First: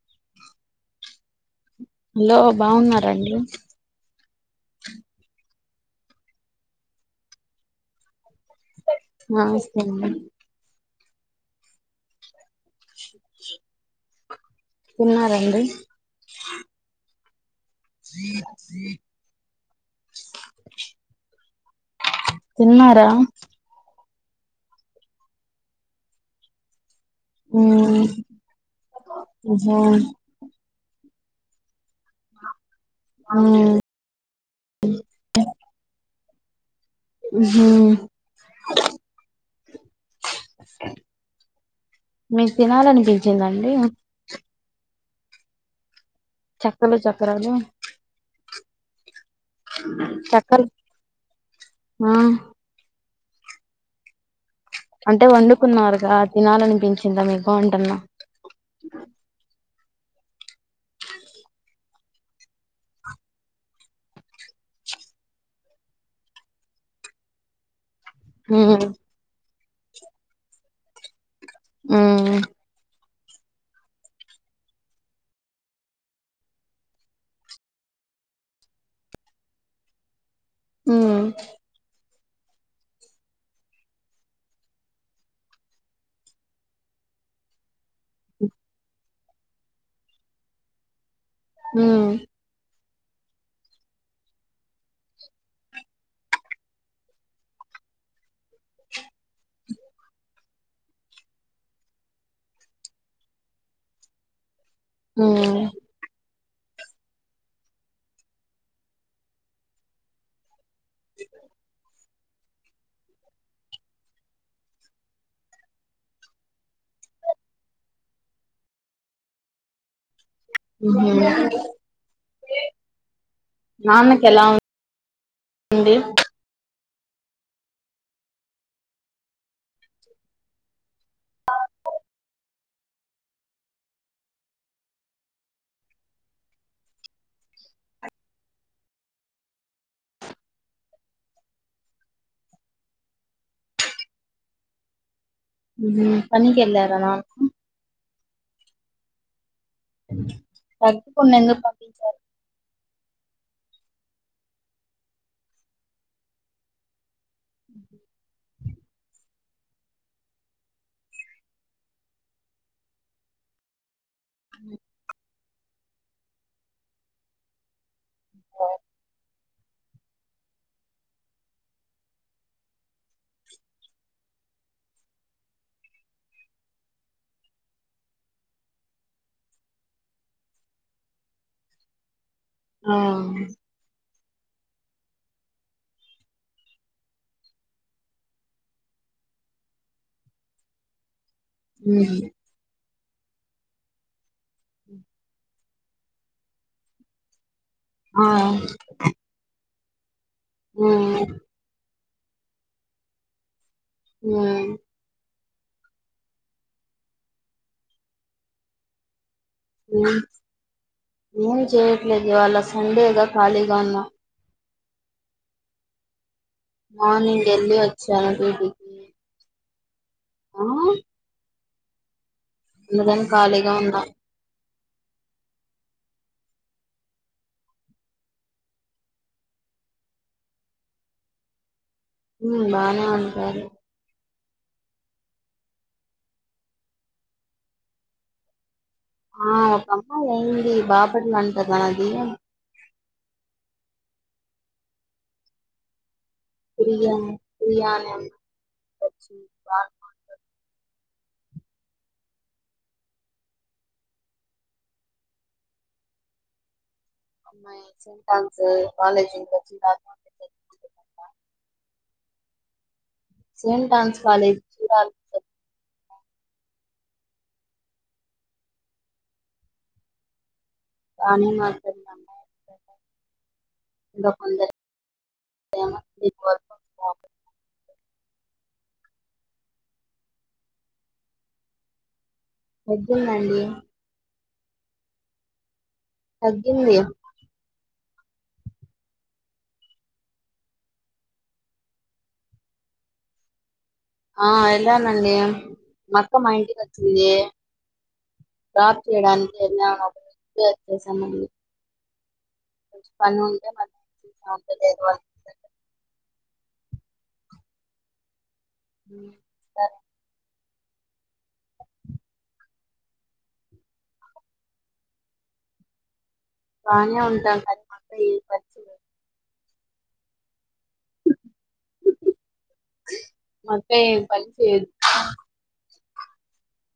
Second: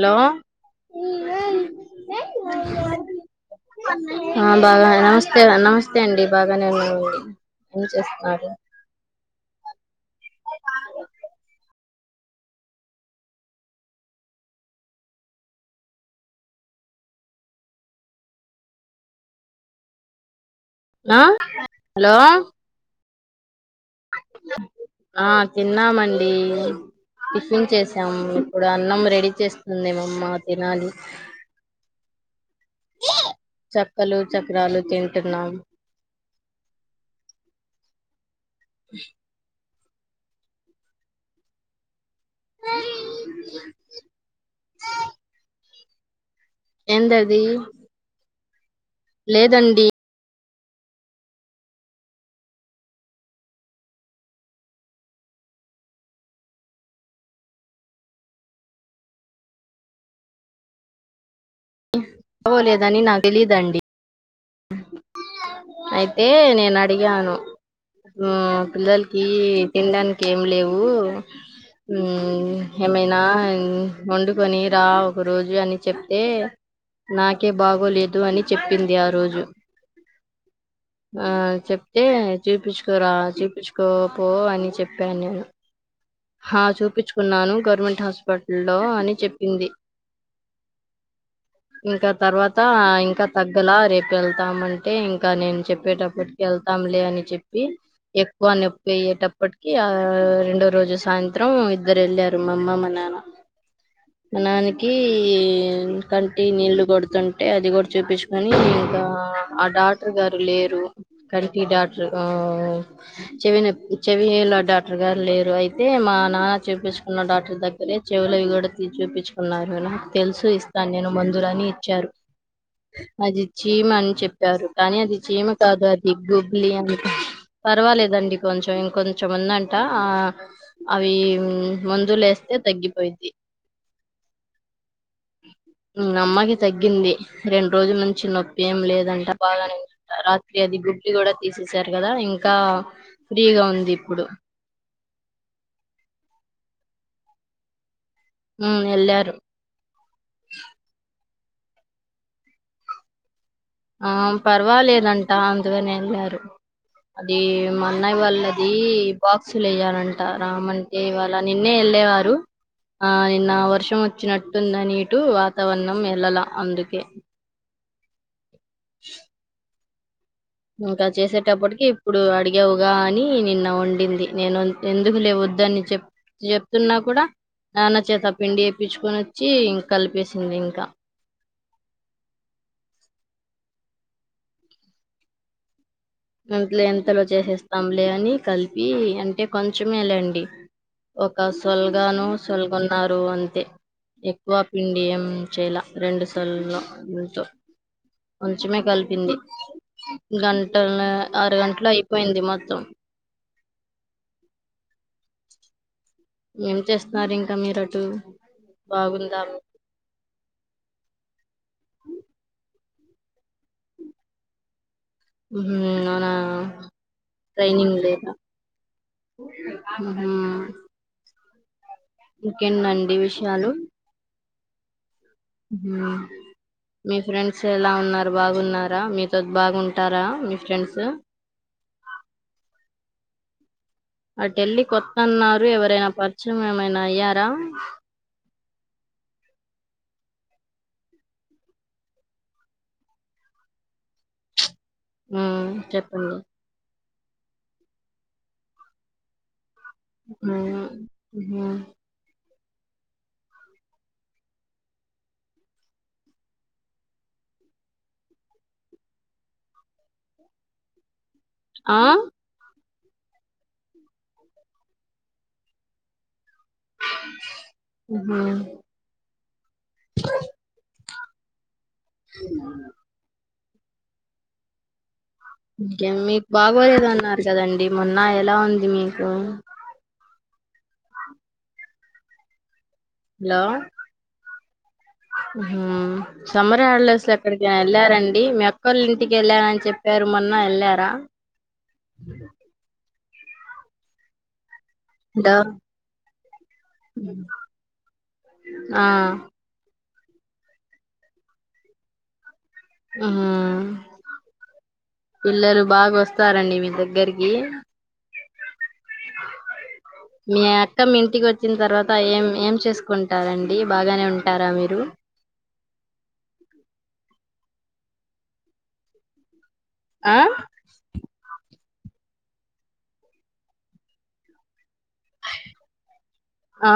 Hello hello బాగున్నారండి ఆ బాగనేన నమస్తే నమస్తే నమస్తే అండి బాగానే ఉన్నామండి ఏం చేస్తున్నారు నవస్తే అండి తిన్నారండి నా హలో తిన్నారా ఆ తిన్నామండి టిఫిన్ మ్మ్ చేసామ్ ఇప్పుడు అన్నం రెడీ ఉహు చేస్తుందేమమ్మ తినాలి మ్మ్ చక్కలు చక్రాలు తింటున్నాం హుహుమ్ మీకు తినాలనిపించిందండి చక్కలు ఏందది చక్రాలు లేదండి తట్ కర్ ఆ అంటే వండుకున్నారుగా తినాలనిపించిందా మీకు అంటున్నా చవోలేదని నాకు తెలీదండి అయితే నేను అడిగాను ఆ మ్మ్ పిల్లలకి తినడానికి ఏం లేవూ మ్మ్ మ్ మే నా వండుకొని రా ఒక రోజు అని చెప్తే నాకే బాగోలేదు అని చెప్పింది ఆ రోజు అ మ్మ్ ఆ చెప్తే చూపిచుకోరా చూపిచుకోపో అని చెప్పాను నేను హ చూపిచుకున్నాను గవర్నమెంట్ హాస్పిటల్ లో అని చెప్పి ఉంది మ్మ్ ఇంకా తర్వాత ఇంకా తగ్గలా రేపు వెళ్తామంటే ఇంకా నేను చెప్పేటప్పటికి వెళ్తాంలే అని చెప్పి ఎక్కువ నొప్పి అయ్యేటప్పటికి ఆ రెండో రోజు సాయంత్రం ఇద్దరు వెళ్ళారు మా అమ్మ మా నాన్న మా నాన్న కి కీ మ్మ్ కం కీ నీళ్లు కొడుతుంటే అది కూడా చూపించుకొని ఆ డాక్టర్ గారు లేరు కంటి డాక్ట ఆ చెవి చెవిలు డాక్టర్ గారు లేరు అయితే మా నాన్న చూపించుకున్న డాక్టర్ దగ్గరే చెవులవి కూడా చూపించుకున్నారు తెలుసు ఇస్తాను ఉహు నేను మందులని ఇచ్చారు అది చీమ అని నాన్నకి ఎలా చెప్పారు కానీ అది చీమ కాదు ఉంది అది గుబిలి పర్వాలేదండి కొంచెం ఇంకొంచెం ఉందంట ఆ అవి మందు లేస్తే తగ్గిపోయిద్ది అమ్మకి తగ్గింది రెండు రోజుల నుంచి నొప్పి ఏం లేదంట బాగానే ఉందంట రాత్రి అది గుబ్లీ కూడా తీసేసారు కదా ఇంకా ఫ్రీగా ఉంది ఇప్పుడు ఊహు పనికి వెళ్ళారా నాన్న మ్ ఎల్లారు సద్దుకోండి అందరూ పంపించారు ఆ పర్వాలేదంటా అందుకని వెళ్ళారు అదీ మా అన్నయ్య వాళ్ళ అదీ బాక్సులు వెయ్యాలంటా రామంటే ఇవాళ నిన్నే వెళ్ళేవారు ఆ నిన్న వర్షం వ వచ్చినట్టుందనిటు వన్నం వెళ్ళల అందుకే ఇంకా చేసేటప్పటికి ఇప్పుడు అడిగావుగా అని నిన్న వండిందినేను ఎందుకు లే వద్దని చెప్ చెప్తున్నా కూడా నాన్న చేత పిండి తెప్పించుకొని వచ్చి ఇం కలిపేసింది ఇంకా ఆ ఇంట్లో ఎంతలో చేసేస్తాంలే అని కలిపి అంటే కొంచమే లేండి ఒక మ్మ్ సొల్గాను సొల్గను ఆరు అంతే వా పిండి అంచెల రెండు సళ్ళో ఉంట ఆ ఇంకా ల మ్మ్ ఆరు గంటయిపో పోయింది మొత్తం ఉ ఏం చేస్తున్నారు ఇంకా మీరు అటు బాగుందా ఏం చేయట్లేదు ఇవాళ సండేగా ఖాళీగా ఉన్నా ఉ అవునా మార్నింగ్ ఎళ్ళి ట్రైనింగ్ వచ్చను డ్యూటీకి ఉ ఇంధన విషయాలు ఖాళీగా ఉందా మీ ఫ్రెండ్స్ ఎలా ఉన్నారు బాగున్నారా, మీతో బాగుంటారా మీ ఫ్రెండ్స్ ఉ బానా ఉంటారు ఆ ఢిల్లీ కొత్తన్నారు ఎవరైనా పరిచయం ఏమైనా అయ్యారా ఆ ఒకమ్మా ఏయింది బాబట్ మంట అది ఆ చెప్పండి [inaudible] ఉమ్ ఉ అమ్మా సట్ టమ్స్ కాలేజచ్చి ఆ సంట్ డాన్స్ కాలేజ్ చూడ [unintelligible] హ కానీ [unintelligible] ద కొంద ఇంకే మీకు బాగోలేదు అన్నారు కదండి మొన్న ఎలా ఉంది మీకు ఎద్దుండండి హలో మ్ సమ్మర్ తగ్గింది హాలిడేస్ లో ఎక్కడకి వె వెళ్లారండి మీ అక్కోలింఇంటికి వెళ్ళారని చెప్పారు మొన్న వెళ్లారా ఆఎ ఎలానండి హలో మొత్తం మా అక్క మా ఇంటికి వచ్చింది డ్రాప్ ఆ చేయడానికి ఎల్లాము గ సమ్ [unintelligible] ఆ చూసాము లేదు వాళ్ళు పిల్లలు బాగొ వస్తారండి మీ దగ్గరికి మీయాత్ అత్తమ్మ మీ ఇంటికి వచ్చిన తర్వాత ఏం ఏం చేసుకుంటారండి బాగానే ఉంటారా మీరు బానె ఉంటాం కాని మాక్కఈ పరిస్థితి [inaudible] ఆ మా అత్త ఏం పన్ చెయిదు ఆ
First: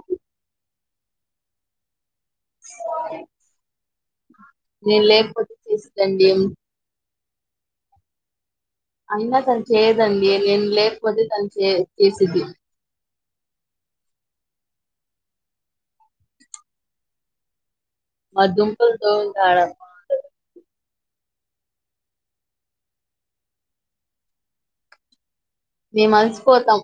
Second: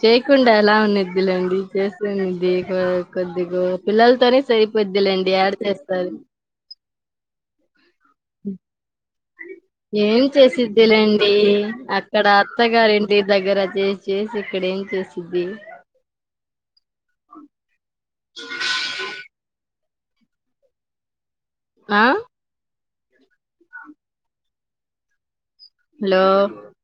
చేయకుండ ఎలా ఉన్ని వద్దులేండి చేస్తానంది [unintelligible] కొద్దిగా పిల్లలతోనే నేను సరిపోద్దిలేండి యాడ లేకపోతే చేస్తారు చేసిద్దండి హ అయినా తను చేయదండి నేను లేకపోతే చేసిద్దిలేండి తను చే చేసిద్ది దే దగ్గర చేసి చేసి ఇక్కడ ఎమ్ చేసిద్ది మా ధుంపుల్ పోయింటడమ్మా ఆ మేము హలో అలసిపోతాం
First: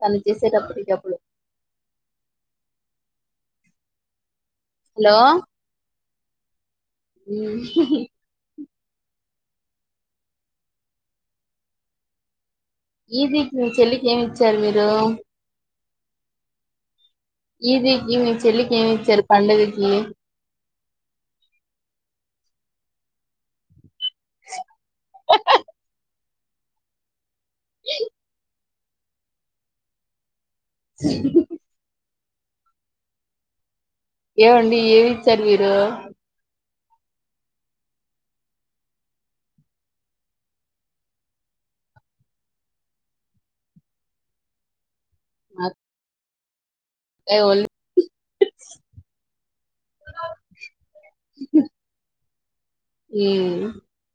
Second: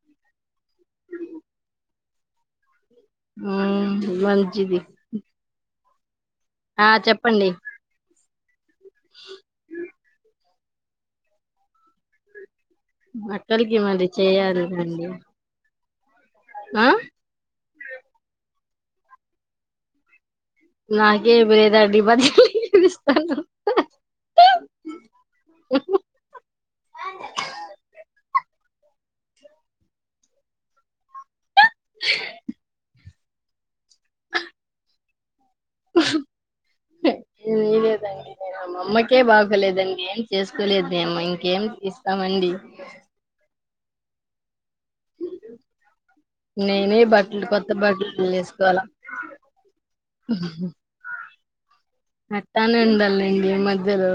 తను చేసేటప్పటికప్పుడు మ్మ్ మంత్ జివి మ్మ్ అ ఈవెనింగ్కి మీ అక్కలకి చెల్లికి మరి ఏవిచ్చారు చేయాలి మీరు రండి ఆ ఇది ఈవి చెలి ఏవ్ ఇచ్చారు పండగకి నాకే బెదా [unintelligible] కేవ్ కా ఏ హమ్ హ్మ్ ఏవండి ఏవి [unintelligible] ఏ ఏం లేదండి నేను మా అమ్మకే బాగోలేదని ఏం చేసుకోలేదు మేం ఇంకేం ఇస్తామండి నాక్ నేనే బట్టలు కొత్త బట్టలు లేస్కోలా హమ్ అటనే ఉండలెండి ఈ మధ్యలో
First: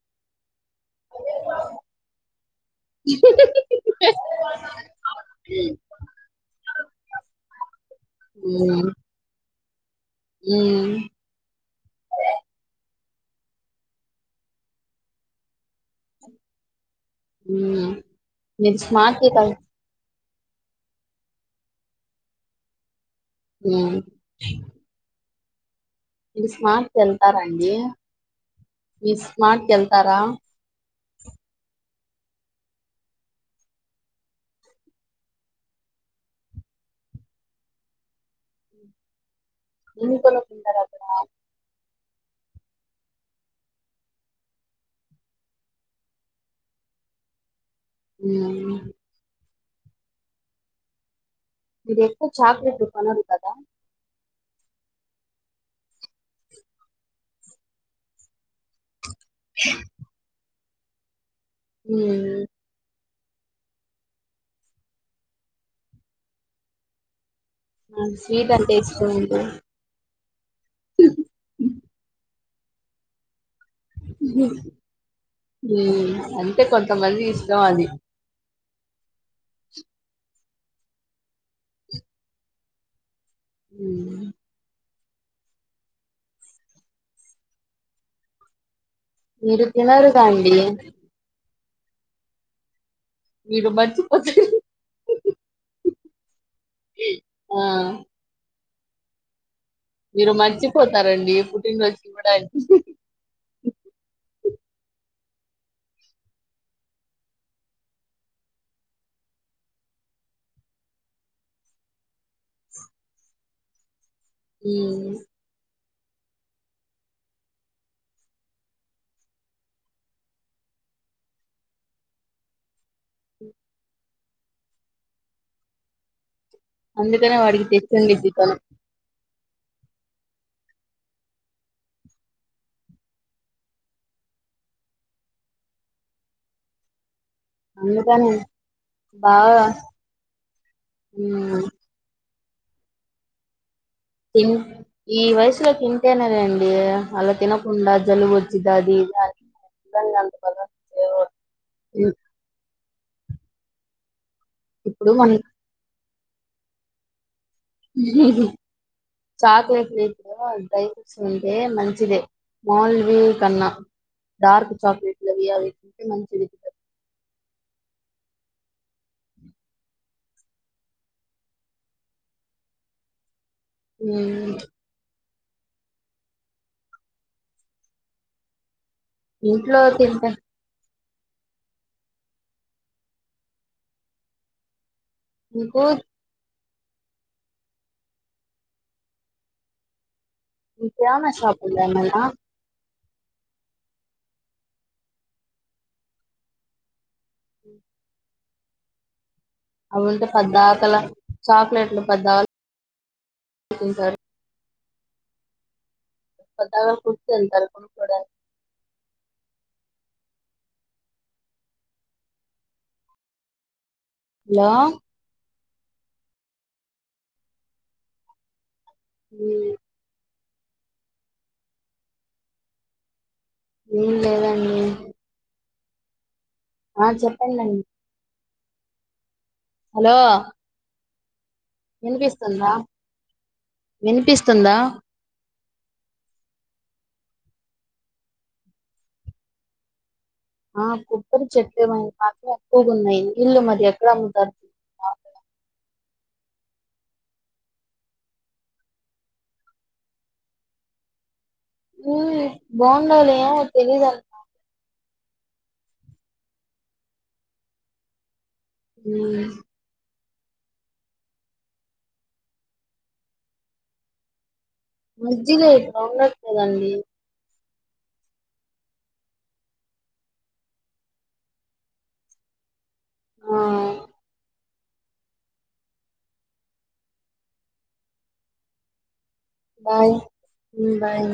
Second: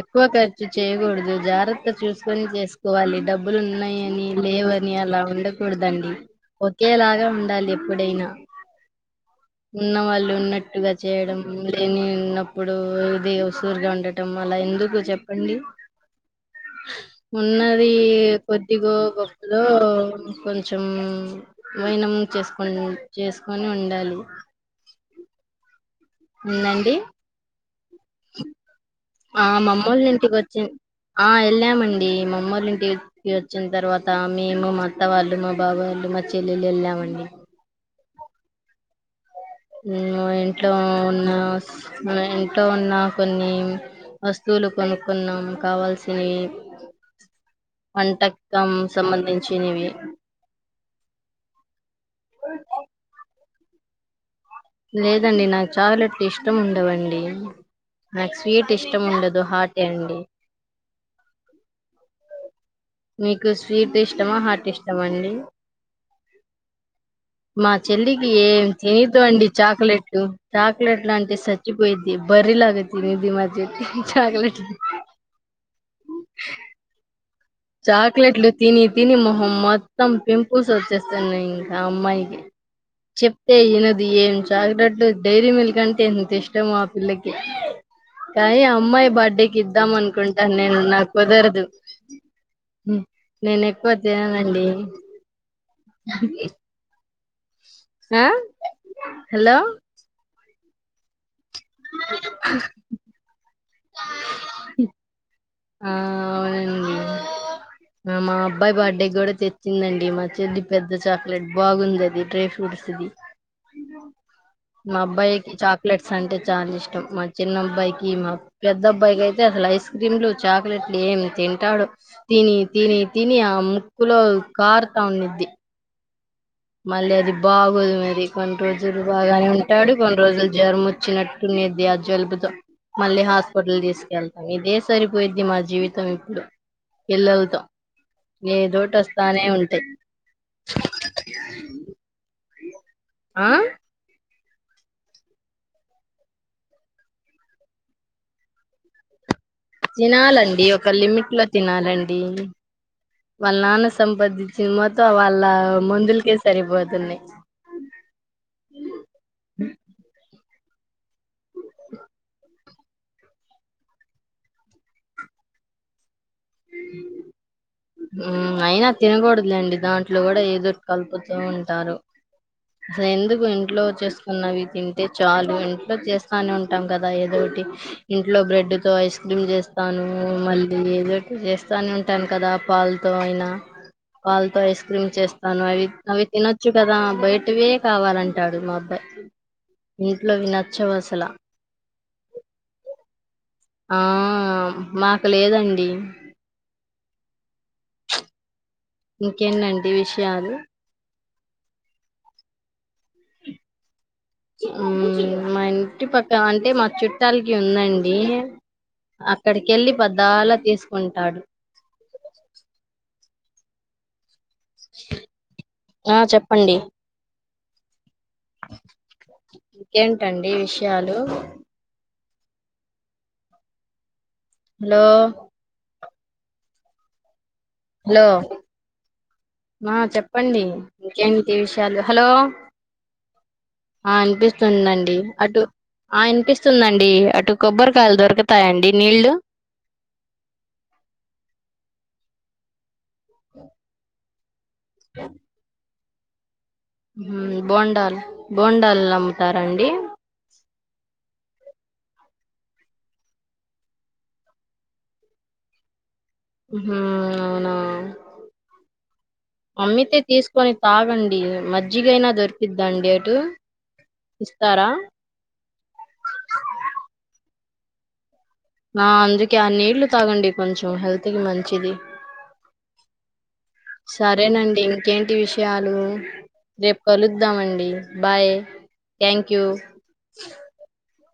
ఎక్కువ క ర్చు చేయకూడదు. జాగ్రత్త చూసుకొని చేసుకోవాలి డబ్బులు ఉన్నాయని లేవని అలా ఉండకూడదండి. ఒకేలాగా ఉండాలి. ఎప్పుడైనా ఉమ్ ఉన్న వాళ్ళు ఉన్నట్టుగా ఉమ్ చేయడం. లేనివి ఉన్నప్పుడు అది సూరుగ్గ ఉండటం అలా ఎందుకు చెప్పండి. ఉమ్ ఉన్నది. మీరు కొద్దిగో స్మార్ట్ వెల్ గొప్పదొ కొంచెం మైనం చేసుకోని చేసుకొని ఉమ్ ఉండాలి. డిస్మార్ట్ ఉందండి కి వెళ్తారా అండి. మీరు ఆ స్మార్ట్ కి మామ్మోల్ల వెళ్తారా ఇంటికి వచ్చిం. ఆ వెళ్ళామం డి మామ్మొల్లా ఇంటి కి వచ్చిన తర్వాత మేము మా అత్త వాళ్ళు, మా బాబా వాళ్ళు, మా చెల్లెళ్లు, వెళ్ళామండి. హ్మ్ ఏమి మా ఇంట్లో కొనుక్కుంటారు అక్కడ ఉన్న సా మనం ఇంట్లో ఉన్న కొన్ని వస్తువులు కొనుక్కున్నాం కావాల్సినవి. వంటకం ఉమ్ సంబంధిం చిన్నవి. ఏ మీరు ఎప్పుడు చాక్లెట్ దుకాణం తీస్తారు. కదా లేదండి. నాకు చాక్లెట్లు ఇష్టం ఉండవండి. నాకు స్వీట్ ఇష్ట ష్టం ఉండదు. హార్ట్ ఏ అండి. ఉమ్ మీకు స్వీట్ ఇష్టమా హార్ట్ ఇష్టమా అండి. మా నాకు చెల్లికి స్వీట్ ఏం అంటే ఇష్టం తినొద్దు ఉండదు అండి. చాక్లెట్టు చాక్లెట్లంటే చచ్చిపోయిద్ది. బర్రి లాగా తినుద్ది మా చెల్ ఉహు ఉమ్ అంటే కొంతమందిస్ చాక్లేెట్లు తిని తిని మొహం మొత్తం పింపుల్స్ వచ్చేస్తున్నాయి. ఇంకా ఆ అమ్మాయికి చెప్ ప్తే వినది. హ్మ్. ఏం చాగటట్లు డైరీ మిల్క్ అంటే ఎంత ఇష్టమో ఆ పిల్లకి కానీ అమ్మాయి బర్త్డే కి మీరు ఇద్దాం తినరుగా అండి? అనుకుంటాను నేను నాకు కుదరదు ఉమ్ నేను మీరు ఎక్కువ మర్చిపోతారు. తిననండి. [unintelligible] ఆ! నా హలో మీరు మర్చిపోతారండి ఇప్పుడు ర్ పడ [unintelligible] ఆ అవునండి మా అబ్బాయి బర్త్ డే కూడా తెచ్చిందండి మా చెల్లి పెద్ద చాక్లెట్ బాగుంది అది డ్రై ఫ్రూప్ట్స్ ది మా హ్మ్. అబ్బాకి చాక్ ప్లేట్స్ అంటే చాలా ఇష్టం మా చిన్న అబ్బాయికి మా పెద్ద అబ్బాయికి అయితే అసలు ఐస్ క్రీంలు చాక్లెట్లు ఏం తింటాడు తిని తిని తిని ఆ ముక్కులో కారుత ఉండిద్ది మళ్ళీ అది అందుకనే వాడికి బాగోదు మరి తెచ్చుండిద్ది తను. కొన్ని రోజులు బా బాగానే ఉంటాడు కొన్ని రోజులు జ్వరం వచ్చినట్టుండది ఆ జలుబుతో మళ్ళీ హాస్పిటల్ తీసుకెళ్తాము ఇదే సరిపోయిద్ది మా జీవితం ఇప్పుడు పిల్లల్తో అందుకనే ఏదోటి వస్తానే బాగా ఉంటది అ హ్మ్. [unintelligible] ఆ తి ఈ వయసులో తింటేనే అండి అలా తినకుండా జలుబుజచ్చిది అది పిల్లల్ని అంత తినాలండి బలవంతం ఒక లిమిట్ చేయకూడదు. లో హ్మ్. తినాలండి వాళ్ళ నాన్న సంబది సినిమాతో ఇప్పుడు వాళ్ళ ముందులు కె సరిపోదునయ్ చాకోలెట్ [unintelligible] డ్రై ఫ్రూట్స్ ఉంటే మంచిదే మళ్లవి కన్నా డార్క్ చాక్లెట్ లవి అవింటే మంచిది అయినా తినకూడదులేండి దాంట్లో కూడా ఏదోటి కలుపుతూ ఉంటారు అసలు ఎందుకు ఇంట్లో మ్మ్ చేసుకున్నవి తింటే చాలు ఇంట్లో చేస్తానే ఉంటాం కదా ఏదోటి ఇంట్లో బ్రెడ్ తో ఐస్ క్రీమ్ ఇంట్లో చేస్తాను తింటే మళ్ళీ ఏదోటి చేస్తానే ఉంటాను కదా పాల్తో అయినా పాల్తో ఐస్ మ్ చేస్తాను నీకు అవి అవి తినద్దు చ్చు కదా బయటవే కావాలంటాడు మా అబ్బాయి ఇంట్లోవి నచ్చవు మీకు అసలు ఏమేం షాపులు ఉన్నాయి మల ఆహ్ ఆ మాకు లేదండి ఇంకేంటండి అవుంటె విషయాలు పద్దాకలా చాక్లెట్లు పెద్ద [unintelligible] మ్ మైన్ చుట్టుపక్క అంటే మా పద్దాకల గుడికి చుట్టాలకి వెళ్తారు ఉందండి కొనుక్కోడానికి అక్కడికి ఎల్లి పద్దాల తీసుకుంటాడు హలో ఆ చెప్పండి ఉమ్, [inaudible] ఇంకే అండి విషయాలు మ్మ్ హలో ఆ చెప్ప హలో ఆ హలో చెప్పండి ఇంకేం విషయాలు హలో వినిపిస్తుందా ఆ వినిపిస్తుందా వినిపిస్తుందండి అటు ఆ వినిపిస్తుందండి అటు కొబ్బరికాయలు దొరుకుతాయండి నీళ్ళలు కొబరి చెట్టలే [unintelligible] ఉన్నాయి ఇల్లు మరి ఎక్కడ అమ్ముత హ బోండాల్ బోండాల్ అమ్ముతారండి బొండాలు ఏమో తెలీదు మ్మ్ అవునా మ్మ్ అమ్మితే తీసుకొని తాగండి మజ్జిగయినా దొరికిద్దండి అటు ఇస్తారా మజ్జిగా ఇక్కడ ఉండట్లేదు అండి ఆ అందుకే ఆ నీళ్లు తాగండి కొంచెం హెల్త్ కి మంచిది ఆ సరేనండి ఇంకేంటి విషయాలు రేపు కలుద్దామండి bye thank you bye bye